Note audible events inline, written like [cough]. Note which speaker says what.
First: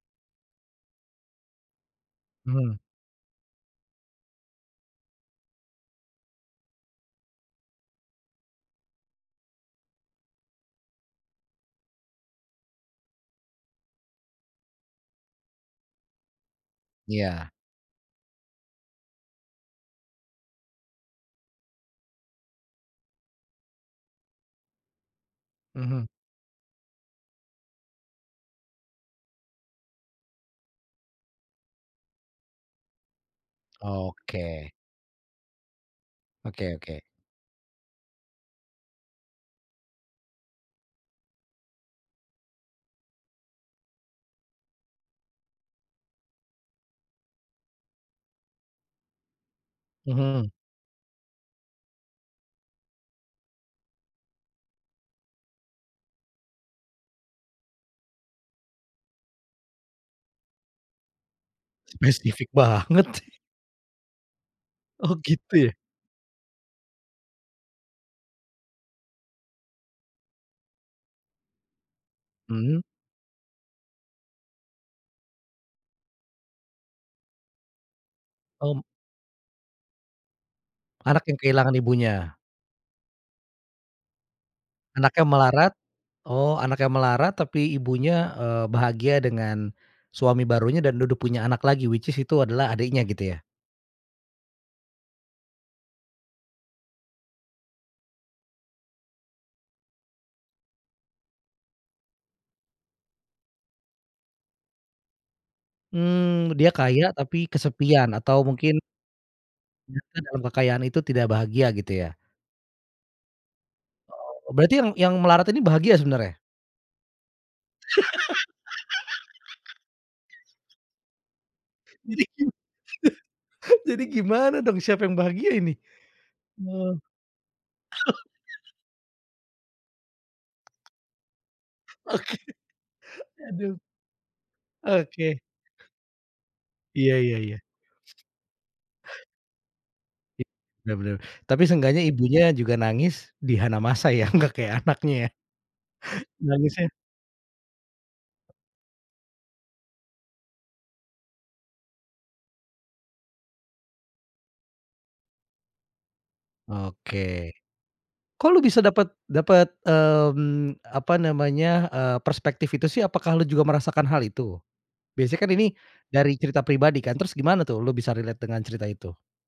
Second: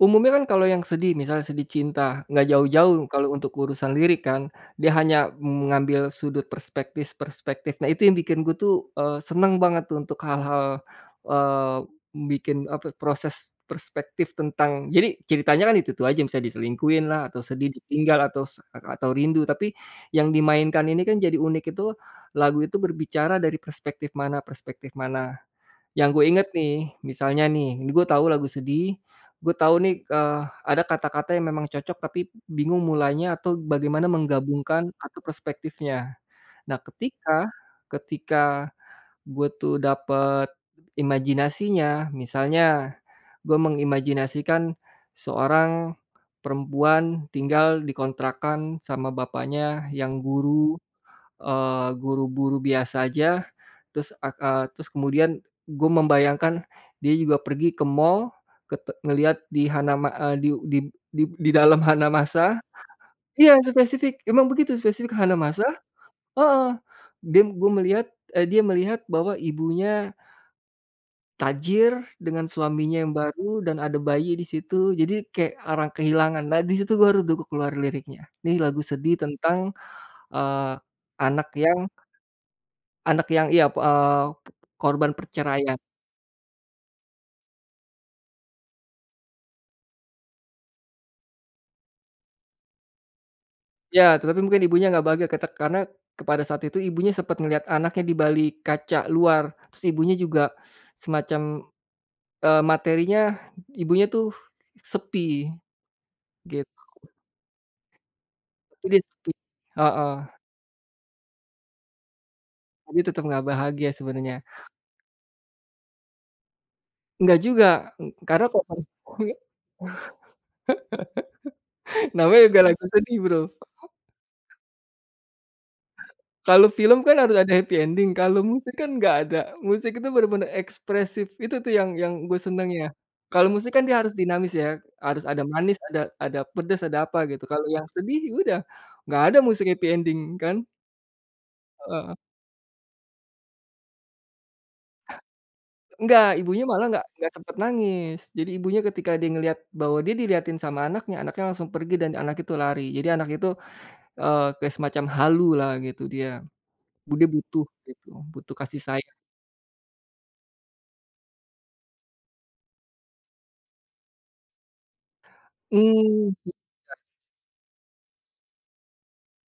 Speaker 1: Umumnya kan kalau yang sedih, misalnya sedih cinta, nggak
Speaker 2: Mhm.
Speaker 1: jauh-jauh kalau untuk urusan lirik kan, dia hanya mengambil sudut perspektif-perspektif. Nah, itu yang bikin gue tuh, eee, seneng banget untuk hal-hal, eee, bikin, apa, proses perspektif tentang jadi ceritanya kan itu-itu aja, misal diselingkuhin lah atau
Speaker 2: Iya.
Speaker 1: sedih ditinggal atau s lak atau rindu tapi, yang dimainkan ini kan jadi unik itu, lagu itu berbicara dari perspektif mana-perspektif mana.
Speaker 2: Mhm.
Speaker 1: Yang gue inget nih, misalnya nih gue tahu lagu sedih, gue tahu nih, eee, ada kata-kata yang memang cocok tapi bingung mulainya atau bagaimana
Speaker 2: Oke.
Speaker 1: menggabungkan atau perspektifnya.
Speaker 2: Oke
Speaker 1: Nah,
Speaker 2: oke.
Speaker 1: ketika ketika gue tuh dapet imajinasinya misalnya, gue mengimajinasikan seorang perempuan tinggal dikontrakkan sama bapaknya yang
Speaker 2: Mhm.
Speaker 1: guru, eee, guru buru biasa aja, terus ak ah terus kemudian gue membayangkan dia juga pergi ke mall, kete ngelihat di Hanama eee, diu dib dib didalam
Speaker 2: Spesifik
Speaker 1: Hanamasa
Speaker 2: banget.
Speaker 1: iya, spesifik, emang begitu spesifik
Speaker 2: Oh, gitu
Speaker 1: Hanamasa
Speaker 2: ya.
Speaker 1: heeh dim gue melihat, eee, dia melihat bahwa ibunya tajir dengan
Speaker 2: Mmm.
Speaker 1: suaminya yang baru dan ada bayi di situ, jadi kayak orang kehilangan. Nah, disitu baru tuh ku keluar liriknya, nih lagu
Speaker 2: Om
Speaker 1: sedih tentang, eee,
Speaker 2: Anak yang
Speaker 1: anak
Speaker 2: kehilangan
Speaker 1: yang
Speaker 2: ibunya.
Speaker 1: anak yang iya, p eee, p korban
Speaker 2: Anaknya melarat
Speaker 1: perceraian.
Speaker 2: oh, anaknya melarat, tapi ibunya, eee, bahagia dengan, suami barunya dan duduk punya anak lagi which is itu adalah adiknya, gitu ya?
Speaker 1: Ya, tetapi mungkin ibunya nggak bahagia kita karena kepada saat itu ibunya sempat ngelihat anaknya di balik kaca luar. Si ibunya juga semacam, eee, materinya, ibunya tuh, sepi.
Speaker 2: Mmm,
Speaker 1: Gitu.
Speaker 2: dia kaya tapi kesepian, atau mungkin
Speaker 1: Jadi sepi, heeh.
Speaker 2: ternyata dalam kekayaan itu tidak bahagia, gitu ya?
Speaker 1: Tapi tetep gak bahagia sebenernya.
Speaker 2: Oh, berarti yang yang melarat ini bahagia sebenarnya?
Speaker 1: Nggak juga, ng karena. [unintelligible] [laughs]
Speaker 2: [laughs] Jadi
Speaker 1: Namanya
Speaker 2: gim
Speaker 1: juga lagi sedih, Bro.
Speaker 2: [laughs] jadi
Speaker 1: [laughs]
Speaker 2: gimana dong, siapa yang bahagia ini?
Speaker 1: Kalau
Speaker 2: Oh.
Speaker 1: film
Speaker 2: [laughs]
Speaker 1: kan harus ada happy ending kalau musik kan enggak ada. Musik itu bener bener ekspresif, itu tuh yang yang gue seneng, ya.
Speaker 2: Oke,
Speaker 1: Kalau musik
Speaker 2: aduh.
Speaker 1: kan dia harus dinamis ya, harus
Speaker 2: Oke.
Speaker 1: ada manis, ada ada pedes, ada
Speaker 2: Iya
Speaker 1: apa
Speaker 2: iya
Speaker 1: gitu,
Speaker 2: iya.
Speaker 1: kalau yang sedih ya udah, nggak ada musik happy ending
Speaker 2: Iya,
Speaker 1: kan?
Speaker 2: bener bener. Tapi seenggaknya
Speaker 1: Heeh.
Speaker 2: ibunya juga nangis di Hanamasa ya, nggak kayak anaknya, ya.
Speaker 1: Nggak, ibunya malah
Speaker 2: Nangisnya
Speaker 1: nggak nggak sempat nangis. Jadi ibunya ketika dia ngelihat bahwa dia dilihatin sama anaknya, anaknya langsung pergi dan anak itu lari. Jadi anak itu, eee, kayak semacam halu lah, gitu dia. Bu dia
Speaker 2: Oke.
Speaker 1: butuh gitu,
Speaker 2: Kok
Speaker 1: butuh
Speaker 2: lu bisa
Speaker 1: kasih
Speaker 2: dapet
Speaker 1: sayang.
Speaker 2: dapet, mmm, apa namanya, eee, perspektif itu sih? Apakah lu juga merasakan hal itu? Biasa kan ini,
Speaker 1: Mmm,
Speaker 2: dari cerita
Speaker 1: ya.
Speaker 2: pribadi kan? Terus gimana tuh lu bisa relate dengan cerita itu?